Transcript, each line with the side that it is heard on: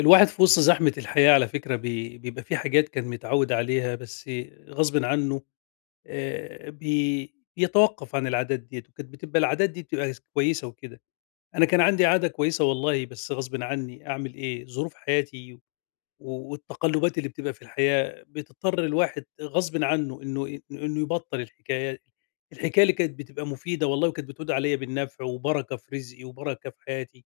left: الواحد في وسط زحمة الحياة على فكرة بيبقى في حاجات كان متعود عليها بس غصب عنه. آه، بيتوقف عن العادات ديت، وكانت بتبقى العادات دي بتبقى كويسة وكده. أنا كان عندي عادة كويسة والله، بس غصب عني أعمل إيه؟ ظروف حياتي والتقلبات اللي بتبقى في الحياة بتضطر الواحد غصب عنه إنه يبطل الحكايات، الحكاية اللي كانت بتبقى مفيدة والله، وكانت بتعود عليا بالنفع وبركة في رزقي وبركة في حياتي.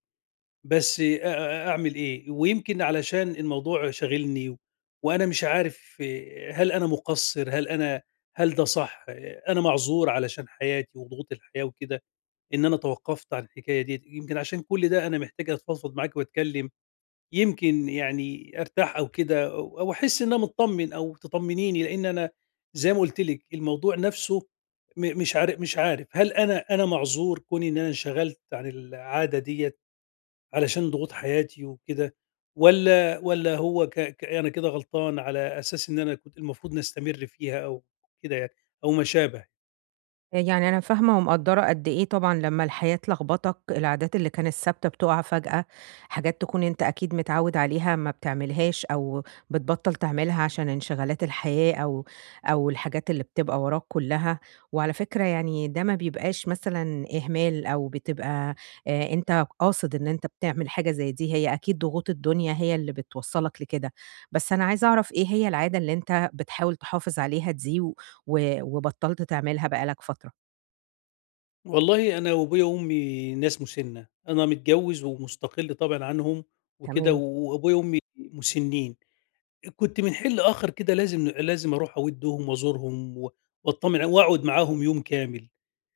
left: بس أ أ أعمل إيه؟ ويمكن علشان الموضوع شاغلني وأنا مش عارف إيه، هل أنا مُقصِّر، هل أنا هل ده صح؟ إيه، أنا معذور علشان حياتي وضغوط الحياة وكده، إن أنا توقّفت عن الحكاية ديّة. يمكن عشان كل ده أنا محتاج أتفضفض معاكِ وأتكلّم، يمكن يعني أرتاح أو كده أو أحس إن أنا متطمّن أو تطمّنيني، لإن أنا زي ما قُلت لِك الموضوع نَفْسه. م مش عار مش عارف هل أنا معذور كوني إن أنا انشغلت عن العادة ديّة علشان ضغوط حياتي وكده، والّا هو ك ك أنا كده غلطان على أساس إن أنا كنت المفروض نستمر فيها، أو كده يعني، أو ما شابه؟
right: يعني أنا فاهمة ومقدّرة قد إيه طبعًا لمّا الحياة تلخبطك، العادات اللي كانت ثابتة بتُقع فجأة، حاجات تكون أنت أكيد متعوّد عليها ما بتعملهاش أو بتبطّل تعملها عشان انشغالات الحياة أو الحاجات اللي بتبقى وراك كلّها، وعلى فكرة يعني ده ما بيبقاش مثلًا إهمال أو بتبقى أنت قاصد إن أنت بتعمل حاجة زي دي، هي أكيد ضغوط الدنيا هي اللي بتوصّلك لكده، بس أنا عايزة أعرف إيه هي العادة اللي أنت بتحاول تحافظ عليها دي؟ وبطّلت تعملها بقى لك فترة.
left: والله أنا وأبويا وأمي ناس مُسِنّة، أنا متجوّز ومُستقِل طبعًا عنهم وكده،
right: تمام،
left: وأبويا وأمي مُسِنّين. كنت من حين لآخر كده لازم أروح أودّهم وأزورهم و وأطّمن ع وأقعد معاهم يوم كامل.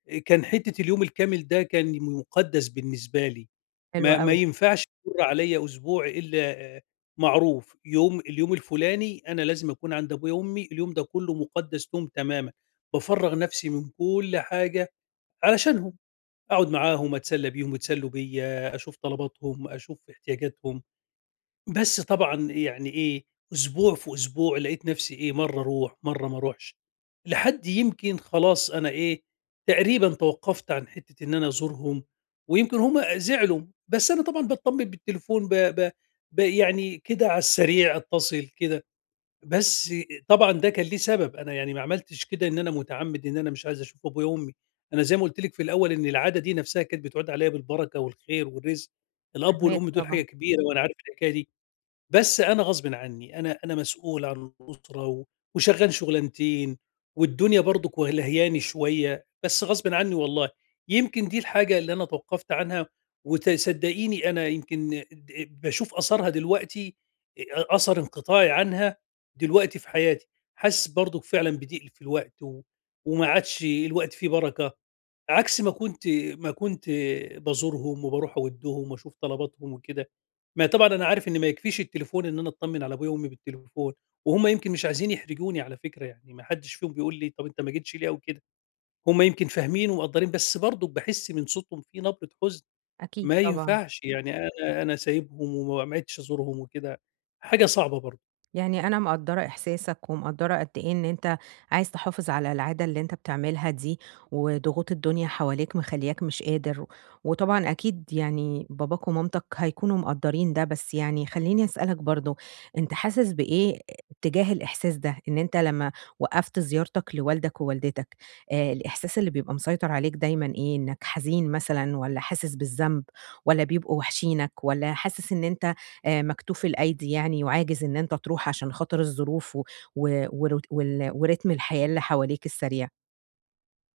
left: كان حتّة اليوم الكامل ده كان مُقدّس بالنسبة لي،
right: حلو
left: ما
right: أوي،
left: ينفعش يمُر عليَّ أسبوع إلا آه، معروف، اليوم الفُلاني أنا لازم أكون عند أبويا وأمي، اليوم ده كُلّه مُقدّس لهم تمامًا، بافرّغ نَفْسي من كل حاجة علشانهم، أقعد معاهم، أتسلّى بيهم، يتسلّوا بيّا، أشوف طلباتهم، أشوف احتياجاتهم. بس طبعًا يعني إيه، أسبوع في أسبوع لقيت نفسي إيه، مرّة أروح، مرّة ما أروحش، لحد يمكن خلاص أنا إيه، تقريبًا توقّفت عن حتّة إن أنا أزورهم، ويمكن هم زعلوا. بس أنا طبعًا باطمّن بالتليفون، ب ب ب يعني كده على السريع أتصل كده. بس طبعًا ده كان ليه سبب، أنا يعني ما عملتش كده إن أنا متعمّد إن أنا مش عايز أشوف أبويا وأمي، أنا زي ما قُلت لِك في الأول إن العادة دي نفسها كانت بتعود عليَّ بالبركة والخير والرزق، الأب
right: فاهماك
left: والأم دول حاجة
right: طبعًا،
left: كبيرة وأنا عارف الحكاية دي. بس أنا غصبٍ عنّي، أنا مسؤول عن الأسرة، و وشغّال شُغلانتين، والدنيا برضُك ولهياني شوية، بس غصبٍ عنّي والله. يمكن دي الحاجة اللي أنا توقّفت عنها، صدّقيني أنا يمكن باشوف آثارها دلوقتي، أثر انقطاعي عنها دلوقتي في حياتي، حاسس برضُك فعلًا بضِيق في الوقت، و وما عادش الوقت فيه بركة. عكس ما كنت، ما كنت بازورهم وباروح اودهم واشوف طلباتهم وكده. ما طبعًا أنا عارف إن ما يكفيش التليفون إن أنا أطمن على أبويا وأمي بالتليفون، وهُم يمكن مش عايزين يحرجوني على فكرة، يعني ما حدش فيهم بيقول لي طب أنت ما جيتش ليه أو كده، هُم يمكن فاهمين ومقدّرين، بس برضه باحس من صوتهم في نبرة حزن،
right: أكيد
left: ما
right: طبعًا.
left: ينفعش يعني أنا، سايبهم وما عدتش أزورهم وكده، حاجة صعبة برضه.
right: يعني أنا مقدّرة إحساسك، ومقدّرة قد إيه إن أنت عايز تحافظ على العادة اللي أنت بتعملها دي، وضغوط الدنيا حواليك مخلّياك مش قادر، وطبعًا أكيد يعني باباك ومامتك هيكونوا مقدّرين ده، بس يعني خلّيني أسألك برضه، أنت حاسس بإيه تجاه الإحساس ده؟ إن أنت لمّا وقّفت زيارتك لوالدك ووالدتك، الإحساس اللي بيبقى مسيطر عليك دايمًا إيه؟ إنك حزين مثلًا والّا حاسس بالذنب والّا بيبقوا واحشينك والّا حاسس إن أنت مكتوف الأيدي يعني وعاجز إن أنت تروح عشان خاطر الظروف و و ور وال ورتم الحياة اللي حواليك السريع.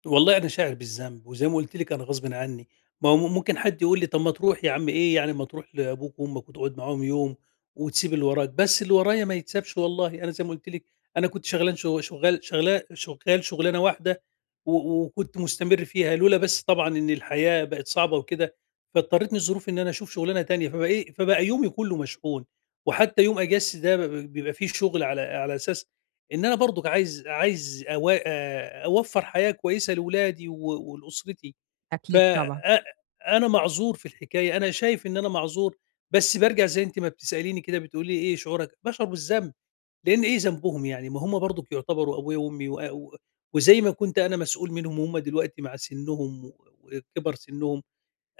left: والله أنا شاعر بالذنب، وزي ما قُلت لِك أنا غصبٍ عني، ما هو ممكن حد يقول لي: "طَب ما تروح يا عم، إيه يعني ما تروح لأبوك وأمك وتقعد معاهم يوم وتسيب اللي وراك؟" بس اللي ورايا ما يتسابش والله، أنا زي ما قُلت لِك أنا كنت شغلان شغ شغال شغلا شغال شغلانة واحدة و وكنت مستمر فيها، لولا بس طبعًا إن الحياة بقت صعبة وكده، فاضطرتني الظروف إن أنا أشوف شغلانة تانية، فبقى إيه، فبقى يومي كُلّه مشحون، وحتى يوم أجازتي ده ب ب بيبقى فيه شغل، على أساس إن أنا برضك عايز أو أوفّر حياة كويسة لولادي و ولأسرتي. ف
right: أكيد طبعًا،
left: أ أنا معذور في الحكاية، أنا شايف إن أنا معذور، بس بارجع زي أنتِ ما بتسأليني كده بتقولي لي إيه شعورك؟ باشعر بالذنب، لإن إيه ذنبهم يعني؟ ما هم برضك يعتبروا أبويا وأمي، و و وزي ما كنت أنا مسؤول منهم وهم دلوقتي مع سنّهم و وكِبَر سنّهم،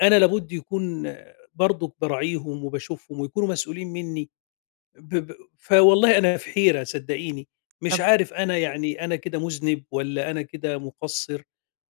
left: أنا لابد يكون برضك باراعيهم وباشوفهم ويكونوا مسؤولين منّي. ب ب فوالله أنا في حيرة صدّقيني، مش
right: طبعًا.
left: عارف أنا يعني أنا كده مذنب والّا أنا كده مُقصِّر،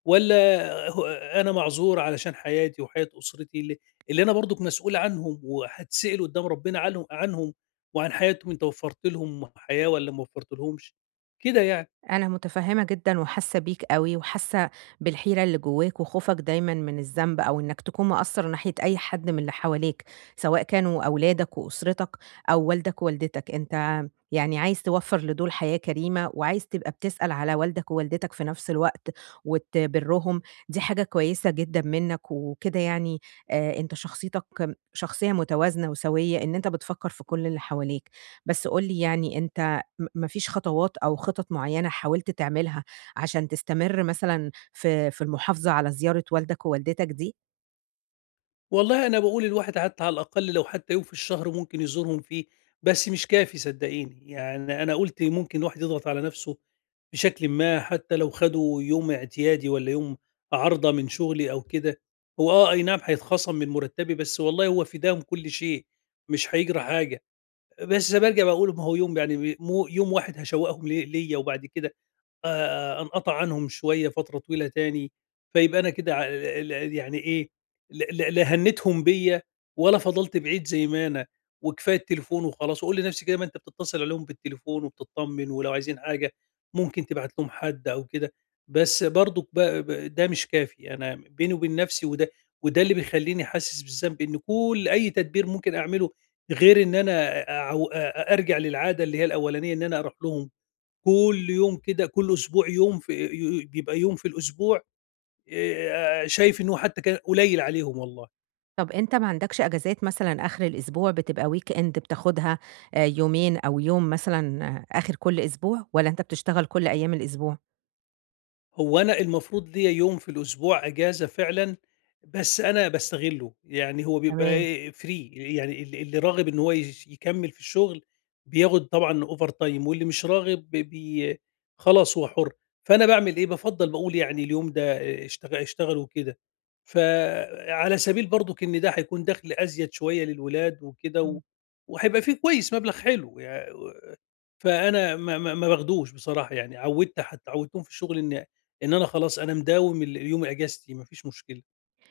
left: والّا هو أنا معذور علشان حياتي وحياة أسرتي اللي أنا برضُك مسؤول عنهم، وهاتسأل قُدّام ربنا عنهم وعن حياتهم، أنت وفّرت لهم حياة والّا ما وفّرتلهمش، كده يعني.
right: أنا متفهمة جدًا وحاسة بيك أوي، وحاسة بالحيرة اللي جواك وخوفك دايمًا من الذنب، أو إنك تكون مقصّر ناحية أي حد من اللي حواليك، سواء كانوا أولادك وأسرتك أو والدك ووالدتك. أنت يعني عايز توفّر لدول حياة كريمة، وعايز تبقى بتسأل على والدك ووالدتك في نفس الوقت، وتبرّهم، دي حاجة كويسة جدًا منك، وكده يعني أنت شخصيتك شخصية متوازنة وسوية، إن أنت بتفكّر في كل اللي حواليك. بس قُل لي يعني أنت ما فيش خطوات أو خطط معيّنة حاولت تعملها عشان تستمر مثلًا في المحافظة على زيارة والدك ووالدتك دي؟
left: والله أنا باقول الواحد حتى على الأقل لو حتى يوم في الشهر ممكن يزورهم فيه، بس مش كافي صدّقيني، يعني أنا قُلت ممكن الواحد يضغط على نَفْسه بشكلٍ ما حتى لو خدوا يوم اعتيادي والّا يوم عارضة من شغلي أو كده، هو آه، أي نعم هيتخصم من مرتّبي، بس والله هو فداهم كل شيء، مش هيجرى حاجة. بس بارجع باقول ما هو يوم يعني مو يوم واحد، هاشوّقهم ليه ليّا وبعد كده أنقطع عنهم شوية فترة طويلة تاني، فيبقى أنا كده يعني إيه، ل ل لا هنّتهم بيّا ولا فضلت بعيد زي ما أنا، وكفاية التليفون وخلاص، واقول لنفسي كده ما أنت بتتصل عليهم بالتليفون وبتطمن، ولو عايزين حاجة ممكن تبعت لهم حد أو كده. بس برضك ب ب ده مش كافي، أنا بيني وبين نفسي، وده اللي بيخلّيني حاسس بالذنب إن كل أي تدبير ممكن أعمله غير إن أنا أعو أ أرجع للعادة اللي هي الأولانية إن أنا أروح لهم كل يوم كده، كل أسبوع يوم في ي بيبقى يوم في الأسبوع، شايف إن هو حتى كان قليل عليهم والله.
right: طب أنت ما عندكش أجازات مثلًا آخر الأسبوع بتبقى weekend بتاخدها يومين أو يوم مثلًا آه، آخر كل أسبوع، والّا أنت بتشتغل كل أيام الأسبوع؟
left: هو أنا المفروض ليّا يوم في الأسبوع أجازة فعلًا، بس أنا باستغلّه، يعني هو بيبقى
right: تمام،
left: إيه free، يعني اللي راغب إن هو يكمّل في الشغل بياخد طبعًا overtime، واللي مش راغب خلاص هو حُر. فأنا باعمل إيه، بافضّل باقول يعني اليوم ده اشتغلوا كده، فعلى سبيل برضُك إن ده هيكون دخْل أزيد شوية للولاد وكده، و
right: إمم.
left: وهيبقى فيه كويس مبلغ حلو فأنا ما باخدوش بصراحة يعني، عوّدتهم في الشغل إن أنا خلاص أنا مداوم يوم إجازتي ما فيش مشكلة.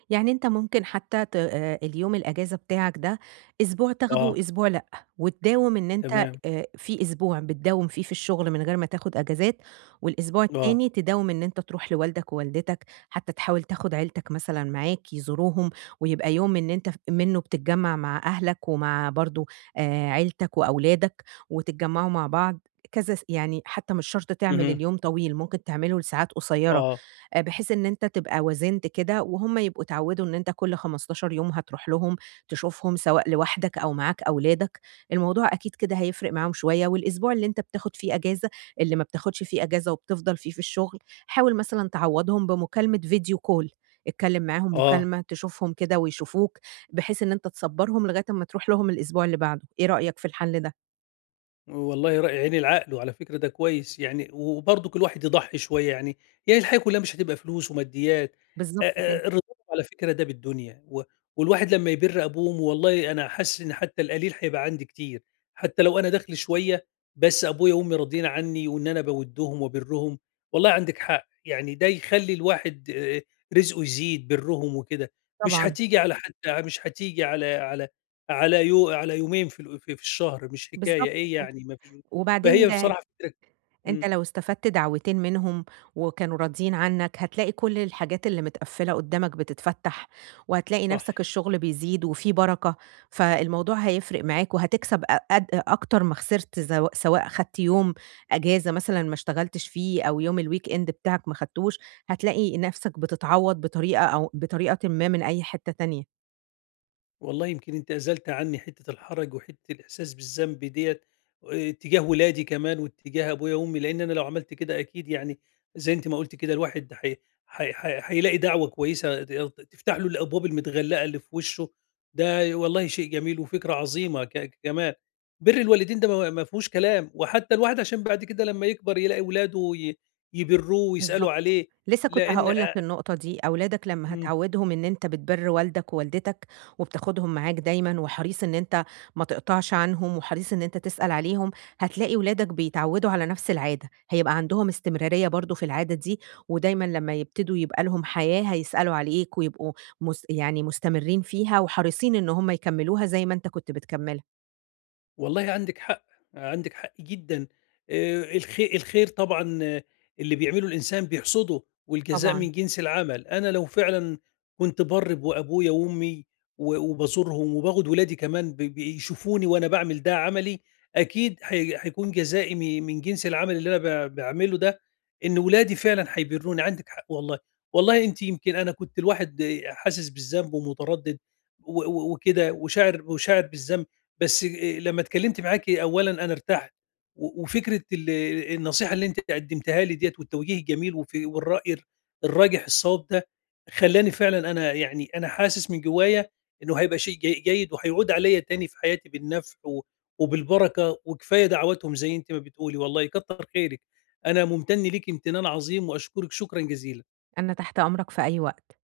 right: يعني أنت ممكن حتى ت اليوم الأجازة بتاعك ده أسبوع تاخده
left: آه،
right: وأسبوع لأ، وتداوم إن أنت
left: تمام،
right: في أسبوع بتداوم فيه في الشغل من غير ما تاخد أجازات، والأسبوع
left: آه،
right: التاني تداوم إن أنت تروح لوالدك ووالدتك، حتى تحاول تاخد عيلتك مثلًا معاك يزوروهم، ويبقى يوم إن أنت منه بتتجمّع مع أهلك ومع برضه عيلتك وأولادك وتتجمّعوا مع بعض، كذا س يعني حتى مش شرط تعمل
left: اهم،
right: اليوم طويل، ممكن تعمله لساعات قصيرة.
left: آه،
right: بحيث إن أنت تبقى وازنت كده، وهُم يبقوا اتعوّدوا إن أنت كل 15 يوم هتروح لهم تشوفهم، سواء لوحدك أو معاك أولادك، الموضوع أكيد كده هيفرق معاهم شوية، والأسبوع اللي أنت بتاخد فيه إجازة، اللي ما بتاخدش فيه إجازة وبتفضل فيه في الشغل، حاول مثلًا تعوّضهم بمكالمة video call، اتكلّم معاهم
left: آه.
right: مكالمة تشوفهم كده ويشوفوك، بحيث إن أنت تصبّرهم لغاية أمّا تروح لهم الأسبوع اللي بعده، إيه رأيك في الحل ده؟
left: والله ر عيني لعقله على فكرة ده كويس، يعني وبرضك الواحد يضحّي شوية يعني، هي الحياة كلّها مش هتبقى فلوس وماديات.
right: بالضبط
left: آآ
right: كده،
left: الرضا على فكرة ده بالدنيا، و والواحد لمّا يبِر أبوه وأمه والله أنا حاسس إن حتى القليل هيبقى عندي كتير، حتى لو أنا دخلي شوية، بس أبويا وأمي راضيين عني وإن أنا باوِدّهم وابِرّهم. والله عندِك حق، يعني ده يخلّي الواحد رزقه يزيد، بِرّهم وكده، مش
right: طبعًا،
left: هتيجي على حد، مش هتيجي على على يو على يومين في ال في في الشهر مش حكاية،
right: بالضبط
left: إيه
right: كده،
left: يعني ما فيش.
right: وبعدين ده
left: بصراحة فكرة،
right: أنت
left: إمم،
right: لو استفدت دعوتين منهم وكانوا راضيين عنك، هتلاقي كل الحاجات اللي متقفّلة قدّامك بتتفتح، وهتلاقي
left: صح.
right: نَفْسك الشغل بيزيد وفي بركة، فالموضوع هيفرق معاك وهتكسب أ أد أكتر ما خسرت سواء خدت يوم أجازة مثلًا ما اشتغلتش فيه أو يوم الweekend بتاعك ما خدتوش، هتلاقي نَفْسك بتتعوّض بطريقة أو بطريقةٍ ما من أي حتّة تانية.
left: والله يمكن أنت أزلت عني حتة الحرج وحتة الإحساس بالذنب ديّة، تجاه ولادي كمان واتجاه أبويا وأمي، لإن أنا لو عملت كده أكيد يعني زي أنتِ ما قُلتِ كده الواحد حي هيلاقي دعوة كويسة تفتح له الأبواب المتغلقة اللي في وشه، ده والله شيء جميل وفكرة عظيمة كمان. بِر الوالدين ده ما فيهوش كلام، وحتى الواحد عشان بعد كده لمّا يكبر يلاقي ولاده يبِرّوه ويسألوا
right: بالضبط،
left: عليه،
right: لسه كنت
left: لإن
right: هاقول
left: أ
right: لك النقطة دي، أولادك لمّا
left: إمم.
right: هتعوّدهم إن أنت بتبِر والدك ووالدتك، وبتاخدهم معاك دايمًا، وحريص إن أنت ما تقطعش عنهم، وحريص إن أنت تسأل عليهم، هتلاقي ولادك بيتعوّدوا على نفس العادة، هيبقى عندهم استمرارية برضه في العادة دي، ودايمًا لمّا يبتدوا يبقى لهم حياة هيسألوا عليك، ويبقوا يعني مستمرين فيها، وحريصين إن هُم يكمّلوها زي ما أنت كنت بتكمّلها.
left: والله عندِك حق، عندِك حق جدًا. الخير طبعًا آه، اللي بيعمله الإنسان بيحصده، والجزاء
right: طبعًا،
left: من جنس العمل. أنا لو فعلًا كنت بارّ بأبويا وأمي و وبازورهم، وباخد ولادي كمان بيشوفوني وأنا باعمل ده عملي، أكيد هيكون جزائي من جنس العمل اللي أنا باعمله ده، إن ولادي فعلًا هيبرّوني. عندِك حق والله. والله أنتِ يمكن أنا كنت الواحد آه، حاسس بالذنب ومتردد و و وكده، وشاعر بالذنب، بس لمّا اتكلمت معاكِ أولًا أنا ارتحت، و وفكرة ال النصيحة اللي أنتِ قدمتيها لي ديّة والتوجيه الجميل والرأي الراجح الصواب ده، خلّاني فعلًا أنا يعني أنا حاسس من جوايا إنه هيبقى شيء جيد وهيعود عليَّ تاني في حياتي بالنفع و وبالبركة، وكفاية دعواتهم زي أنتِ ما بتقولي والله. كتّر خيرِك، أنا ممتن ليكِ امتنان عظيم وأشكرِك شكرًا جزيلًا.
right: أنا تحت أمرك في أي وقت.